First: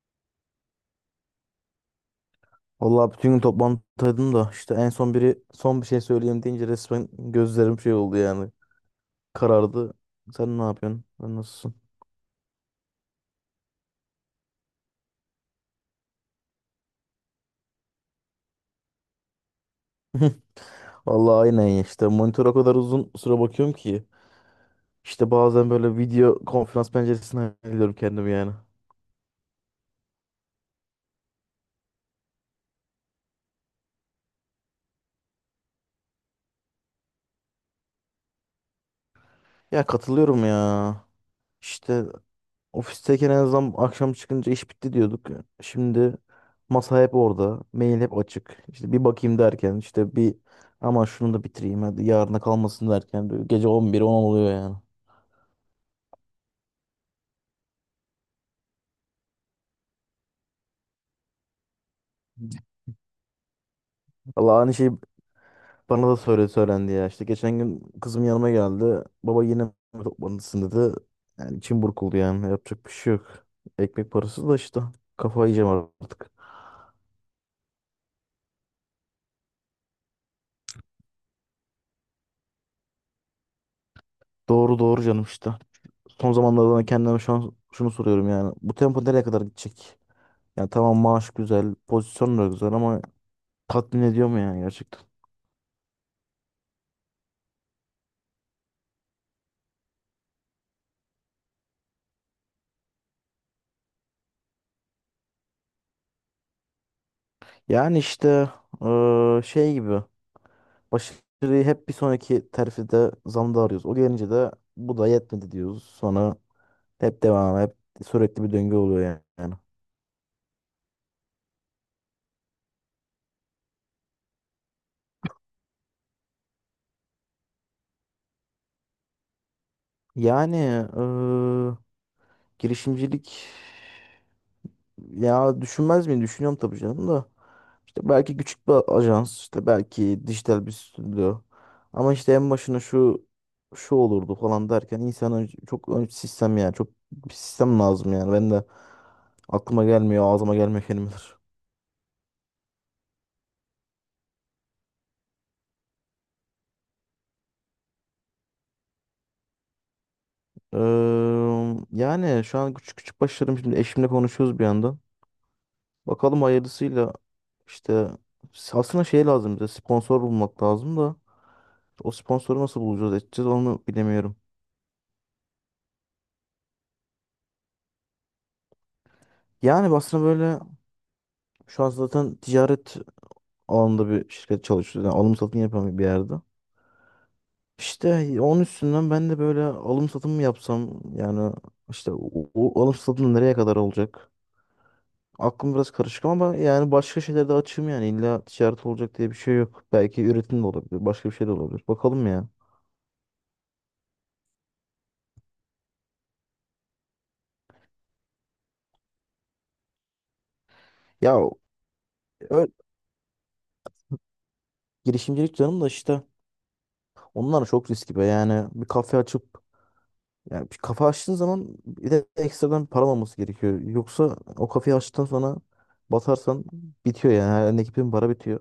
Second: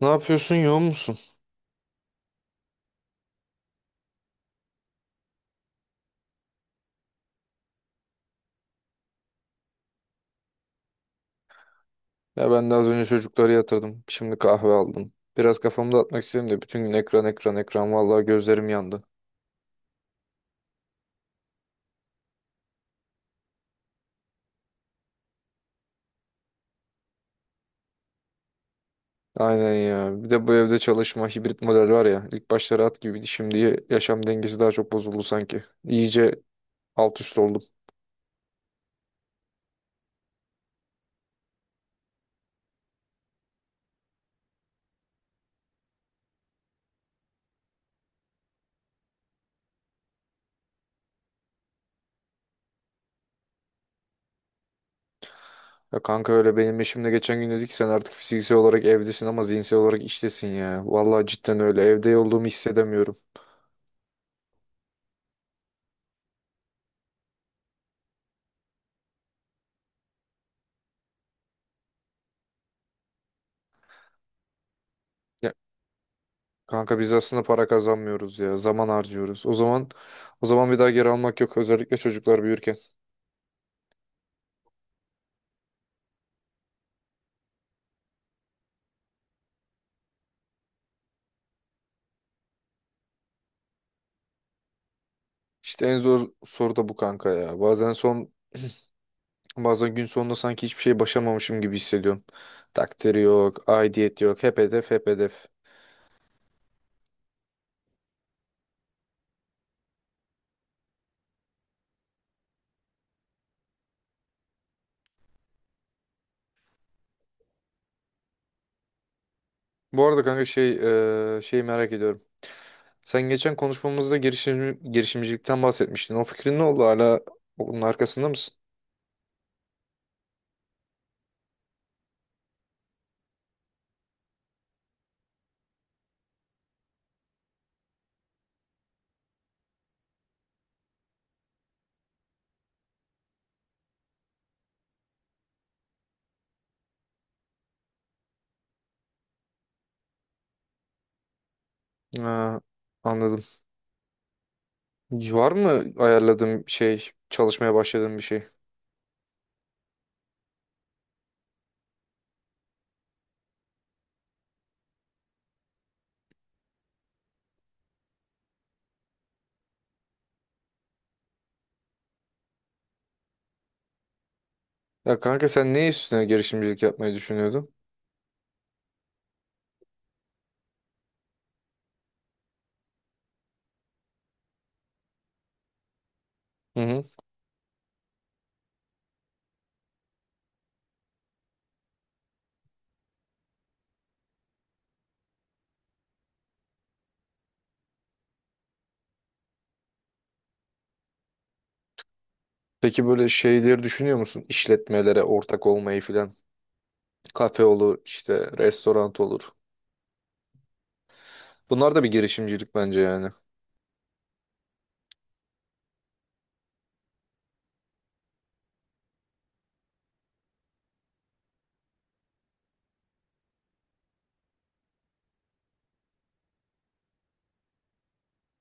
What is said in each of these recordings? Ne yapıyorsun, yoğun musun? Vallahi bütün gün toplantıdaydım da işte en son biri son bir şey söyleyeyim deyince resmen gözlerim şey oldu yani. Karardı. Sen ne yapıyorsun? Sen nasılsın? Ya ben de az önce çocukları yatırdım. Şimdi kahve aldım. Biraz kafamı dağıtmak istedim de bütün gün ekran ekran ekran vallahi gözlerim yandı. Vallahi aynen ya işte monitöre o kadar uzun süre bakıyorum ki. İşte bazen böyle video konferans penceresine alıyorum kendimi yani. Aynen ya. Bir de bu evde çalışma hibrit model var ya. İlk başta rahat gibiydi. Şimdi yaşam dengesi daha çok bozuldu sanki. İyice alt üst oldum. Ya katılıyorum ya. İşte ofisteyken en azından akşam çıkınca iş bitti diyorduk. Şimdi masa hep orada. Mail hep açık. İşte bir bakayım derken işte bir aman şunu da bitireyim hadi yarına kalmasın derken böyle gece 11 10 oluyor yani. Ya kanka öyle benim eşimle geçen gün dedi ki sen artık fiziksel olarak evdesin ama zihinsel olarak iştesin ya. Vallahi cidden öyle. Evde olduğumu hissedemiyorum. Valla aynı şey bana da söylendi ya. İşte geçen gün kızım yanıma geldi. Baba yine mi toplantısın dedi. Yani içim burkuldu yani. Yapacak bir şey yok. Ekmek parası da işte. Kafayı yiyeceğim artık. Kanka biz aslında para kazanmıyoruz ya. Zaman harcıyoruz. O zaman bir daha geri almak yok. Özellikle çocuklar büyürken. Doğru doğru canım işte. Son zamanlarda da kendime şu an şunu soruyorum yani. Bu tempo nereye kadar gidecek? Ya tamam maaş güzel, pozisyon da güzel ama tatmin ediyor mu yani gerçekten? İşte en zor soru da bu kanka ya. Bazen gün sonunda sanki hiçbir şey başamamışım gibi hissediyorum. Takdiri yok, aidiyet yok. Hep hedef, hep hedef. Yani işte şey gibi başarıyı hep bir sonraki terfide zamda arıyoruz. O gelince de bu da yetmedi diyoruz. Sonra hep devam, hep sürekli bir döngü oluyor yani. Bu arada kanka şeyi merak ediyorum. Sen geçen konuşmamızda girişimcilikten bahsetmiştin. O fikrin ne oldu? Hala onun arkasında mısın? Yani eee, girişimcilik. Ya düşünmez miyim? Düşünüyorum tabii canım da. İşte belki küçük bir ajans, işte belki dijital bir stüdyo. Ama işte en başına şu olurdu falan derken insanın çok sistem yani çok bir sistem lazım yani. Ben de aklıma gelmiyor, ağzıma gelmiyor kelimeler. Ha, anladım. Var mı ayarladığın şey, çalışmaya başladığın bir şey? Yani şu an küçük küçük başlarım şimdi eşimle konuşuyoruz bir yandan. Bakalım hayırlısıyla işte aslında şey lazım bize sponsor bulmak lazım da o sponsoru nasıl bulacağız edeceğiz onu bilemiyorum. Ya kanka sen ne üstüne girişimcilik yapmayı düşünüyordun? Yani aslında böyle şu an zaten ticaret alanında bir şirket çalışıyor. Yani alım satım yapan bir yerde. Hı hı. İşte onun üstünden ben de böyle alım satım mı yapsam yani işte o alım satım nereye kadar olacak? Aklım biraz karışık ama yani başka şeyler de açığım yani illa ticaret olacak diye bir şey yok. Belki üretim de olabilir, başka bir şey de olabilir. Bakalım ya. Peki böyle şeyleri düşünüyor musun? İşletmelere ortak olmayı filan. Kafe olur, işte restoran olur. Ya Bunlar da bir ö- girişimcilik bence yani. girişimcilik canım da işte onlar çok riskli be yani bir kafe açıp. Yani bir kafe açtığın zaman bir de ekstradan param olması gerekiyor. Yoksa o kafeyi açtıktan sonra batarsan bitiyor yani. Her elindeki bütün para bitiyor.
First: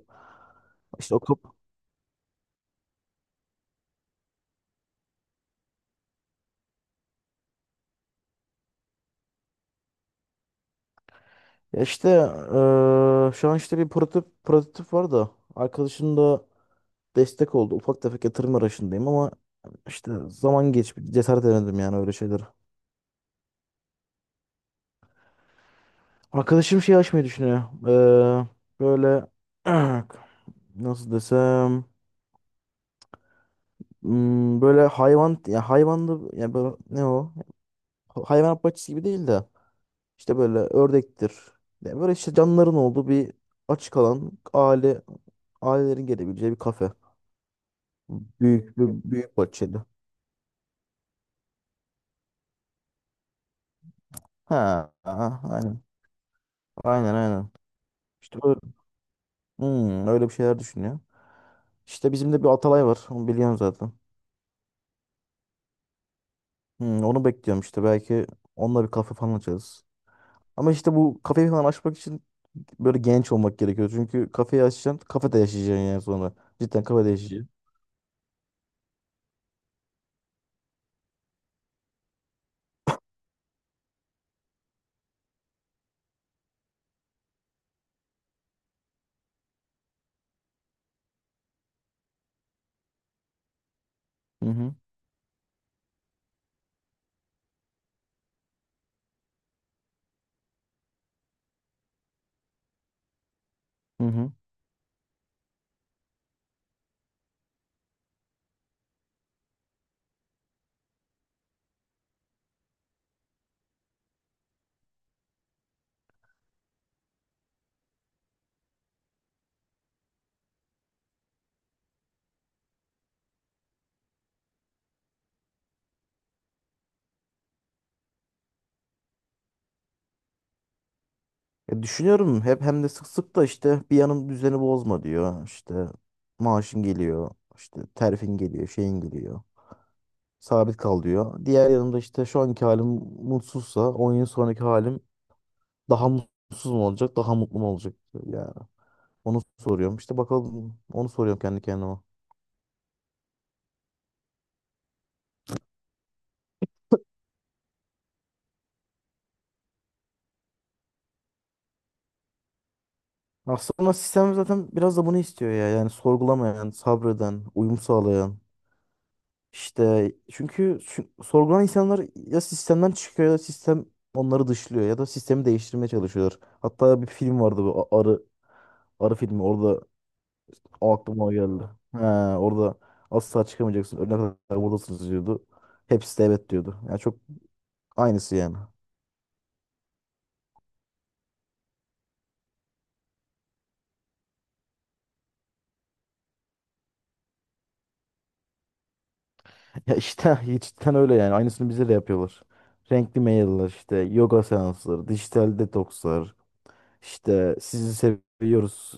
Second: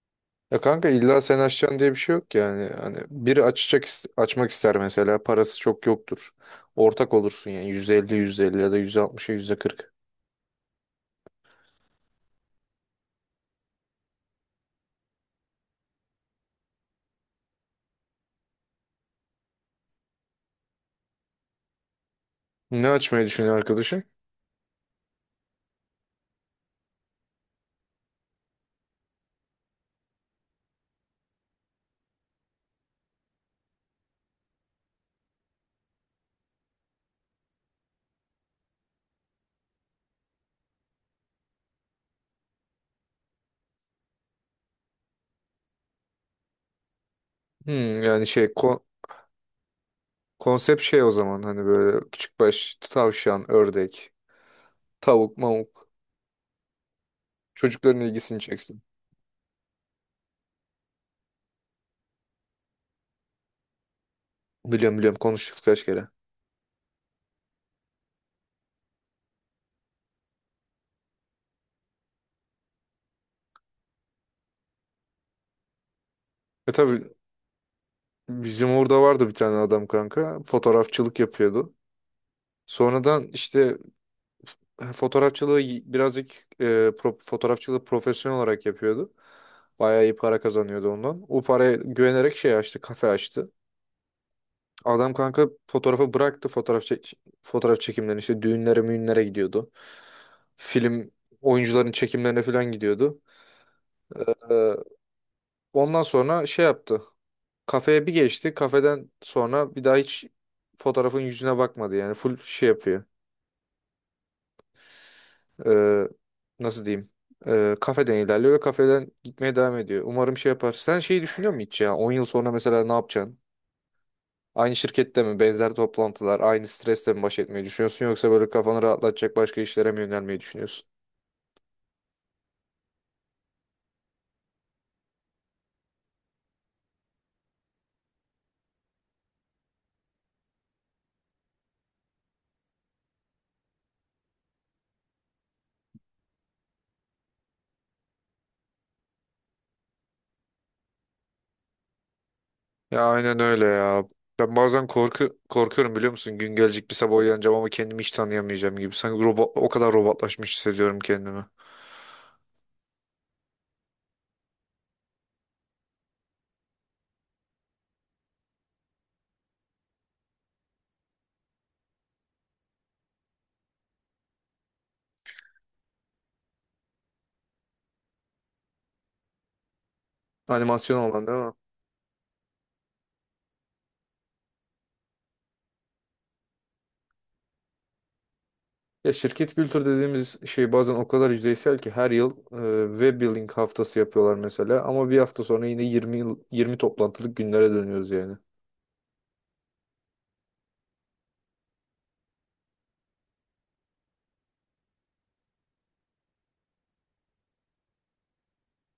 Ya kanka İşte o illa sen kap açacaksın diye bir şey yok yani. Hani biri açacak açmak ister mesela parası çok yoktur. Ortak olursun yani %50 elli ya da %60'a kırk. ya işte şu an işte bir prototip var da arkadaşım da destek oldu. Ufak tefek yatırım arayışındayım ama işte zaman geç cesaret edemedim yani öyle şeyler. Ne açmayı düşünüyor arkadaşın? Arkadaşım şey açmayı düşünüyor. Eee, böyle nasıl desem, hmm, böyle hayvan ya hayvanlı ya böyle ne o? Hayvanat bahçesi gibi değil de işte böyle ördektir. Yani böyle işte canlıların olduğu bir açık alan ailelerin gelebileceği bir kafe. Yani Büyük bir büyük bahçeli. konsept şey o zaman hani böyle küçük baş tavşan, ördek, Ha, tavuk, ha, aynen. mavuk. Aynen, aynen. Çocukların ilgisini İşte böyle, çeksin. hmm, öyle bir şeyler düşünüyor. İşte bizim de bir Atalay var. Onu biliyorum zaten. Biliyorum biliyorum konuştuk kaç kere. Hmm, onu bekliyorum işte. Belki onunla bir kafe falan açarız. Ama işte bu kafeyi falan açmak için böyle genç olmak gerekiyor. Çünkü kafeyi açacaksın, kafede yaşayacaksın yani sonra. E Cidden tabii kafede yaşayacaksın. bizim orada vardı bir tane adam kanka. Fotoğrafçılık yapıyordu. Sonradan işte fotoğrafçılığı birazcık fotoğrafçılığı profesyonel olarak yapıyordu. Bayağı iyi para kazanıyordu ondan. O paraya güvenerek şey açtı, kafe açtı. Hı hı. Adam kanka fotoğrafı bıraktı fotoğraf çekimlerini işte düğünlere müğünlere gidiyordu. Film oyuncuların çekimlerine falan gidiyordu. Hı hı. Ee, Ondan sonra şey yaptı. Kafeye bir geçti. Kafeden sonra bir daha hiç fotoğrafın yüzüne bakmadı. Yani full şey yapıyor. Ee, Nasıl diyeyim? Kafeden ilerliyor ve kafeden gitmeye devam ediyor. Umarım şey yapar. Sen şeyi düşünüyor musun hiç ya? 10 yıl sonra mesela ne yapacaksın? Aynı şirkette mi? Benzer toplantılar, aynı stresle mi baş etmeyi düşünüyorsun? Yoksa böyle kafanı rahatlatacak başka işlere mi yönelmeyi düşünüyorsun? Ya düşünüyorum hep hem de sık sık da işte bir yanım düzeni bozma diyor. İşte maaşın geliyor, işte terfin geliyor, şeyin geliyor. Sabit kal diyor. Diğer yanımda işte şu anki halim mutsuzsa 10 yıl sonraki halim daha mutsuz mu olacak, daha mutlu mu olacak? Yani onu soruyorum. İşte bakalım onu soruyorum kendi kendime. Ya aynen öyle ya. Ben bazen korkuyorum biliyor musun? Gün gelecek bir sabah uyanacağım ama kendimi hiç tanıyamayacağım gibi. Sanki robot, o kadar robotlaşmış hissediyorum kendimi. Aslında sistem zaten biraz da bunu istiyor ya. Yani sorgulamayan, sabreden, uyum sağlayan. İşte çünkü sorgulanan insanlar ya sistemden çıkıyor ya da sistem onları dışlıyor ya da sistemi değiştirmeye çalışıyorlar. Hatta bir film vardı bu Arı Arı filmi, orada o Animasyon olan aklıma değil mi? geldi. He, orada asla çıkamayacaksın. Ölene kadar buradasınız diyordu. Hepsi de evet diyordu. Yani çok aynısı yani. Ya şirket kültür dediğimiz şey bazen o kadar yüzeysel ki her yıl web building haftası yapıyorlar mesela ama bir hafta sonra yine 20 yıl 20 toplantılık günlere dönüyoruz yani. Ya işte cidden öyle yani. Aynısını bize de yapıyorlar. Renkli mailler işte yoga seansları, dijital detokslar, işte sizi seviyoruz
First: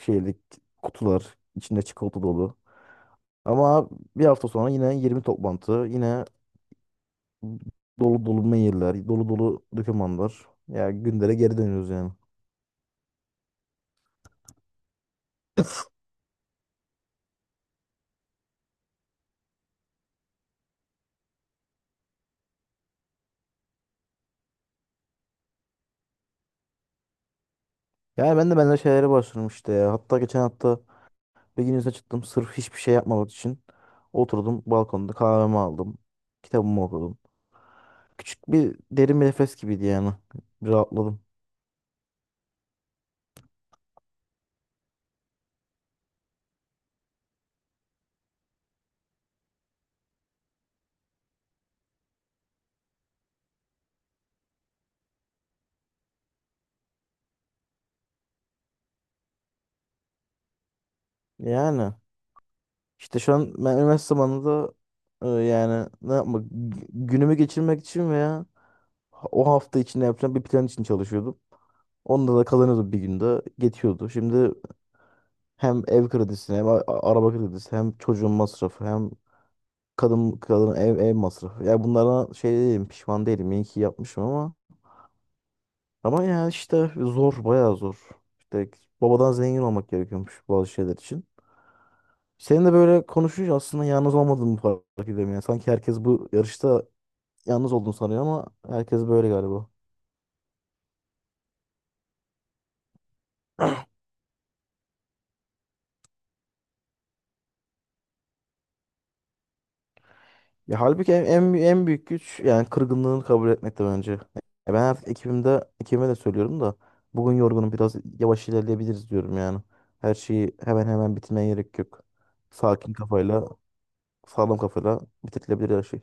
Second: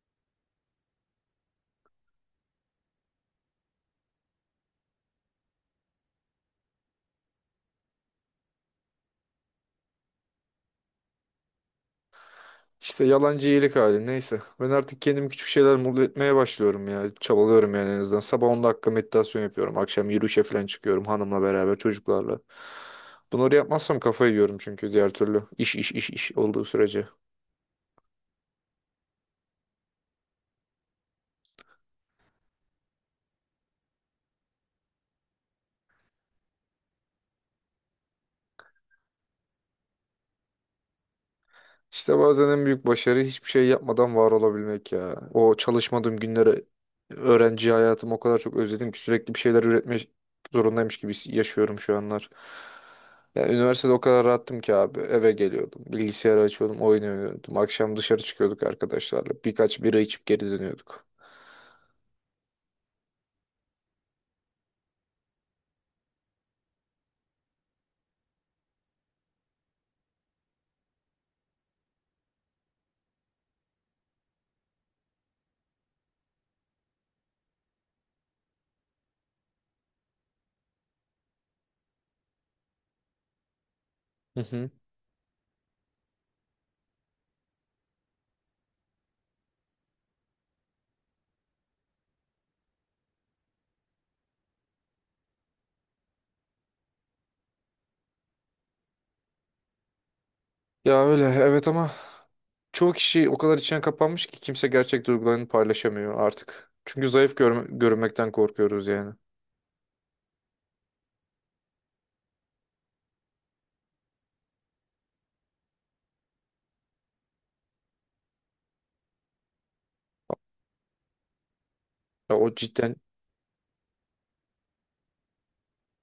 şeylik kutular içinde çikolata dolu. Ama bir hafta sonra yine 20 toplantı, yine dolu dolu mailler, dolu dolu dokümanlar. Ya gündere geri dönüyoruz yani. İşte yalancı iyilik hali neyse. Ben artık kendimi küçük şeyler mutlu etmeye başlıyorum ya. Çabalıyorum yani en azından. Sabah 10 dakika meditasyon yapıyorum. Akşam yürüyüşe falan çıkıyorum hanımla beraber çocuklarla. Bunları yapmazsam kafayı yiyorum çünkü diğer türlü. İş iş iş iş olduğu sürece. Yani ben de benzer şeylere başladım işte ya. Hatta geçen hafta bir gün izne çıktım sırf hiçbir şey yapmamak için. Oturdum balkonda kahvemi aldım. Kitabımı okudum. Küçük bir derin bir nefes gibiydi yani. Bir rahatladım. İşte bazen en büyük başarı hiçbir şey yapmadan var olabilmek ya. O çalışmadığım günleri, öğrenci hayatımı o kadar çok özledim ki sürekli bir şeyler üretmek zorundaymış gibi yaşıyorum şu anlar. Yani üniversitede o kadar rahattım ki abi. Eve geliyordum, bilgisayarı açıyordum, oyun oynuyordum. Akşam dışarı çıkıyorduk arkadaşlarla. Birkaç bira içip geri dönüyorduk. Yani işte şu an ben üniversite zamanında yani ne yapmak günümü geçirmek için veya o hafta içinde yapacağım bir plan için çalışıyordum. Onda da kazanıyordum bir günde. Geçiyordu. Şimdi hem ev kredisi hem araba kredisi hem çocuğun masrafı hem kadın ev masrafı. Ya bunlara şey değilim, pişman değilim. İyi ki yapmışım Hı ama hı. ama ya işte zor, bayağı zor. İşte babadan zengin olmak gerekiyormuş bazı şeyler için. Senin de böyle konuşunca aslında yalnız olmadığımı fark ediyorum yani. Sanki herkes bu yarışta yalnız olduğunu sanıyor ama herkes böyle galiba. Ya öyle evet, ama çoğu kişi o kadar içine kapanmış ki kimse gerçek duygularını paylaşamıyor artık. Çünkü zayıf görünmekten korkuyoruz yani. Ya halbuki en büyük güç yani kırgınlığını kabul etmek de bence. Ya ben artık ekibime de söylüyorum da bugün yorgunum biraz yavaş ilerleyebiliriz diyorum yani. Her şeyi hemen hemen bitirmeye gerek yok. Ya o Sakin cidden kafayla, sağlam kafayla bitirilebilir her şey.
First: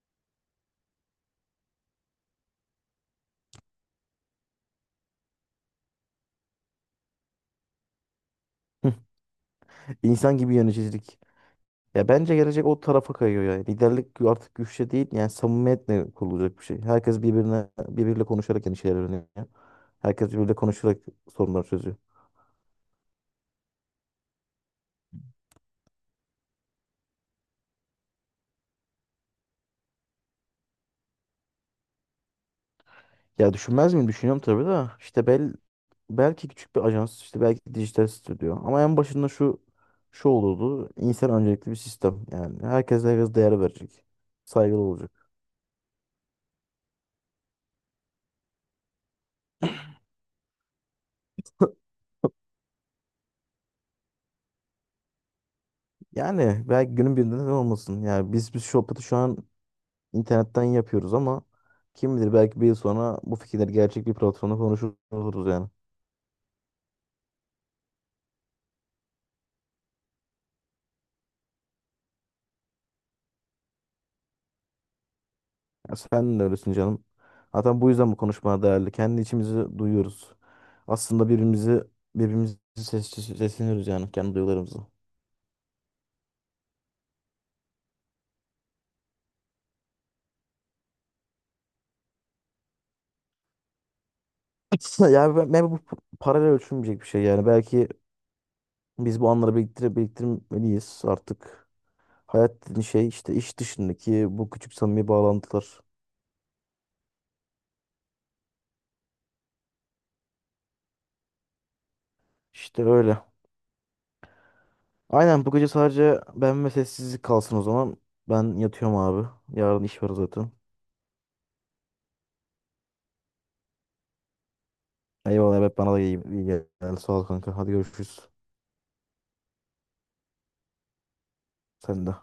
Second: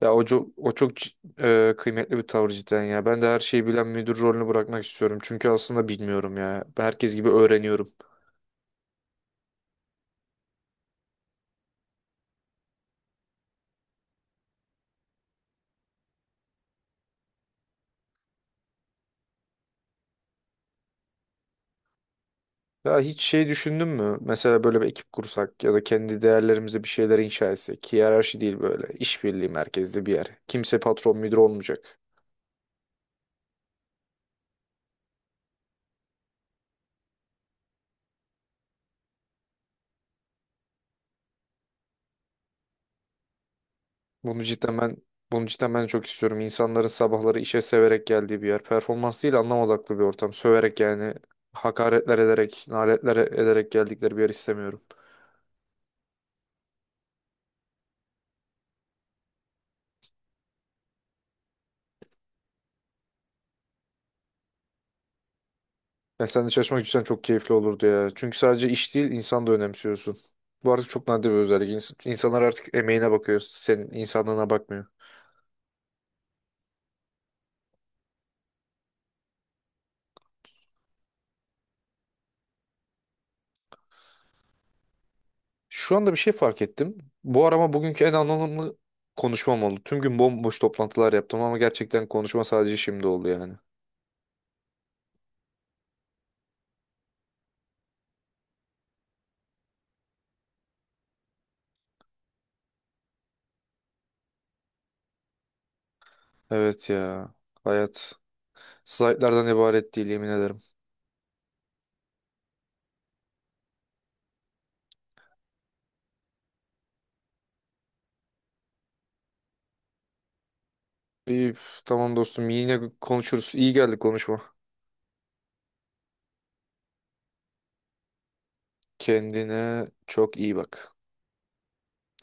ya. O çok kıymetli bir tavır cidden ya. Ben de her şeyi bilen müdür rolünü bırakmak istiyorum. Çünkü aslında bilmiyorum ya. Ben herkes gibi öğreniyorum. İnsan gibi yöneticilik. Ya bence gelecek o tarafa kayıyor yani. Liderlik artık güçle değil yani samimiyetle kurulacak bir şey. Herkes birbiriyle konuşarak yeni şeyler öğreniyor. Herkes birbiriyle konuşarak sorunları çözüyor. Ya hiç şey düşündün mü? Mesela böyle bir ekip kursak ya da kendi değerlerimize bir şeyler inşa etsek. Hiyerarşi değil böyle. İşbirliği merkezli bir yer. Kimse patron müdür olmayacak. Ya düşünmez miyim? Düşünüyorum tabii de. İşte belki küçük bir ajans, işte belki dijital stüdyo. Ama en başında şu olurdu. İnsan öncelikli bir sistem. Yani herkes değer verecek. Bunu cidden Saygılı ben olacak. Bunu cidden ben çok istiyorum. İnsanların sabahları işe severek geldiği bir yer. Performans değil anlam odaklı bir ortam. Söverek yani hakaretler ederek, naletler ederek geldikleri bir yer istemiyorum. Yani belki günün birinde neden olmasın. Yani biz Şopat'ı şu an internetten yapıyoruz ama kim bilir belki 1 yıl sonra bu fikirler gerçek bir platformda konuşuruz yani. Ya sen de çalışmak cidden çok keyifli olurdu ya. Çünkü sadece iş değil insan da önemsiyorsun. Bu artık çok nadir bir özellik. İnsanlar artık emeğine bakıyor. Senin insanlığına bakmıyor. Ya sen de öylesin canım. Zaten bu yüzden bu konuşma değerli. Kendi içimizi duyuyoruz. Aslında birbirimizi sesleniyoruz yani kendi duygularımızı. Şu anda bir şey fark ettim. Bu arama bugünkü en anlamlı konuşmam oldu. Tüm gün bomboş toplantılar yaptım ama gerçekten konuşma sadece şimdi oldu yani. Yani ben bu paralel ölçülmeyecek bir şey yani. Belki biz bu anları biriktirmeliyiz artık. Hayat dediğin şey işte iş dışındaki bu küçük samimi bağlantılar. Evet ya. Hayat. Slaytlardan ibaret değil yemin ederim. İşte öyle. Aynen bu gece sadece ben ve sessizlik kalsın o zaman. Ben yatıyorum abi. Yarın iş var zaten. İyi, üf, tamam dostum yine konuşuruz. İyi geldi konuşma. Eyvallah, evet bana da iyi gel. Sağ ol kanka. Hadi görüşürüz. Kendine çok iyi bak. Sen de.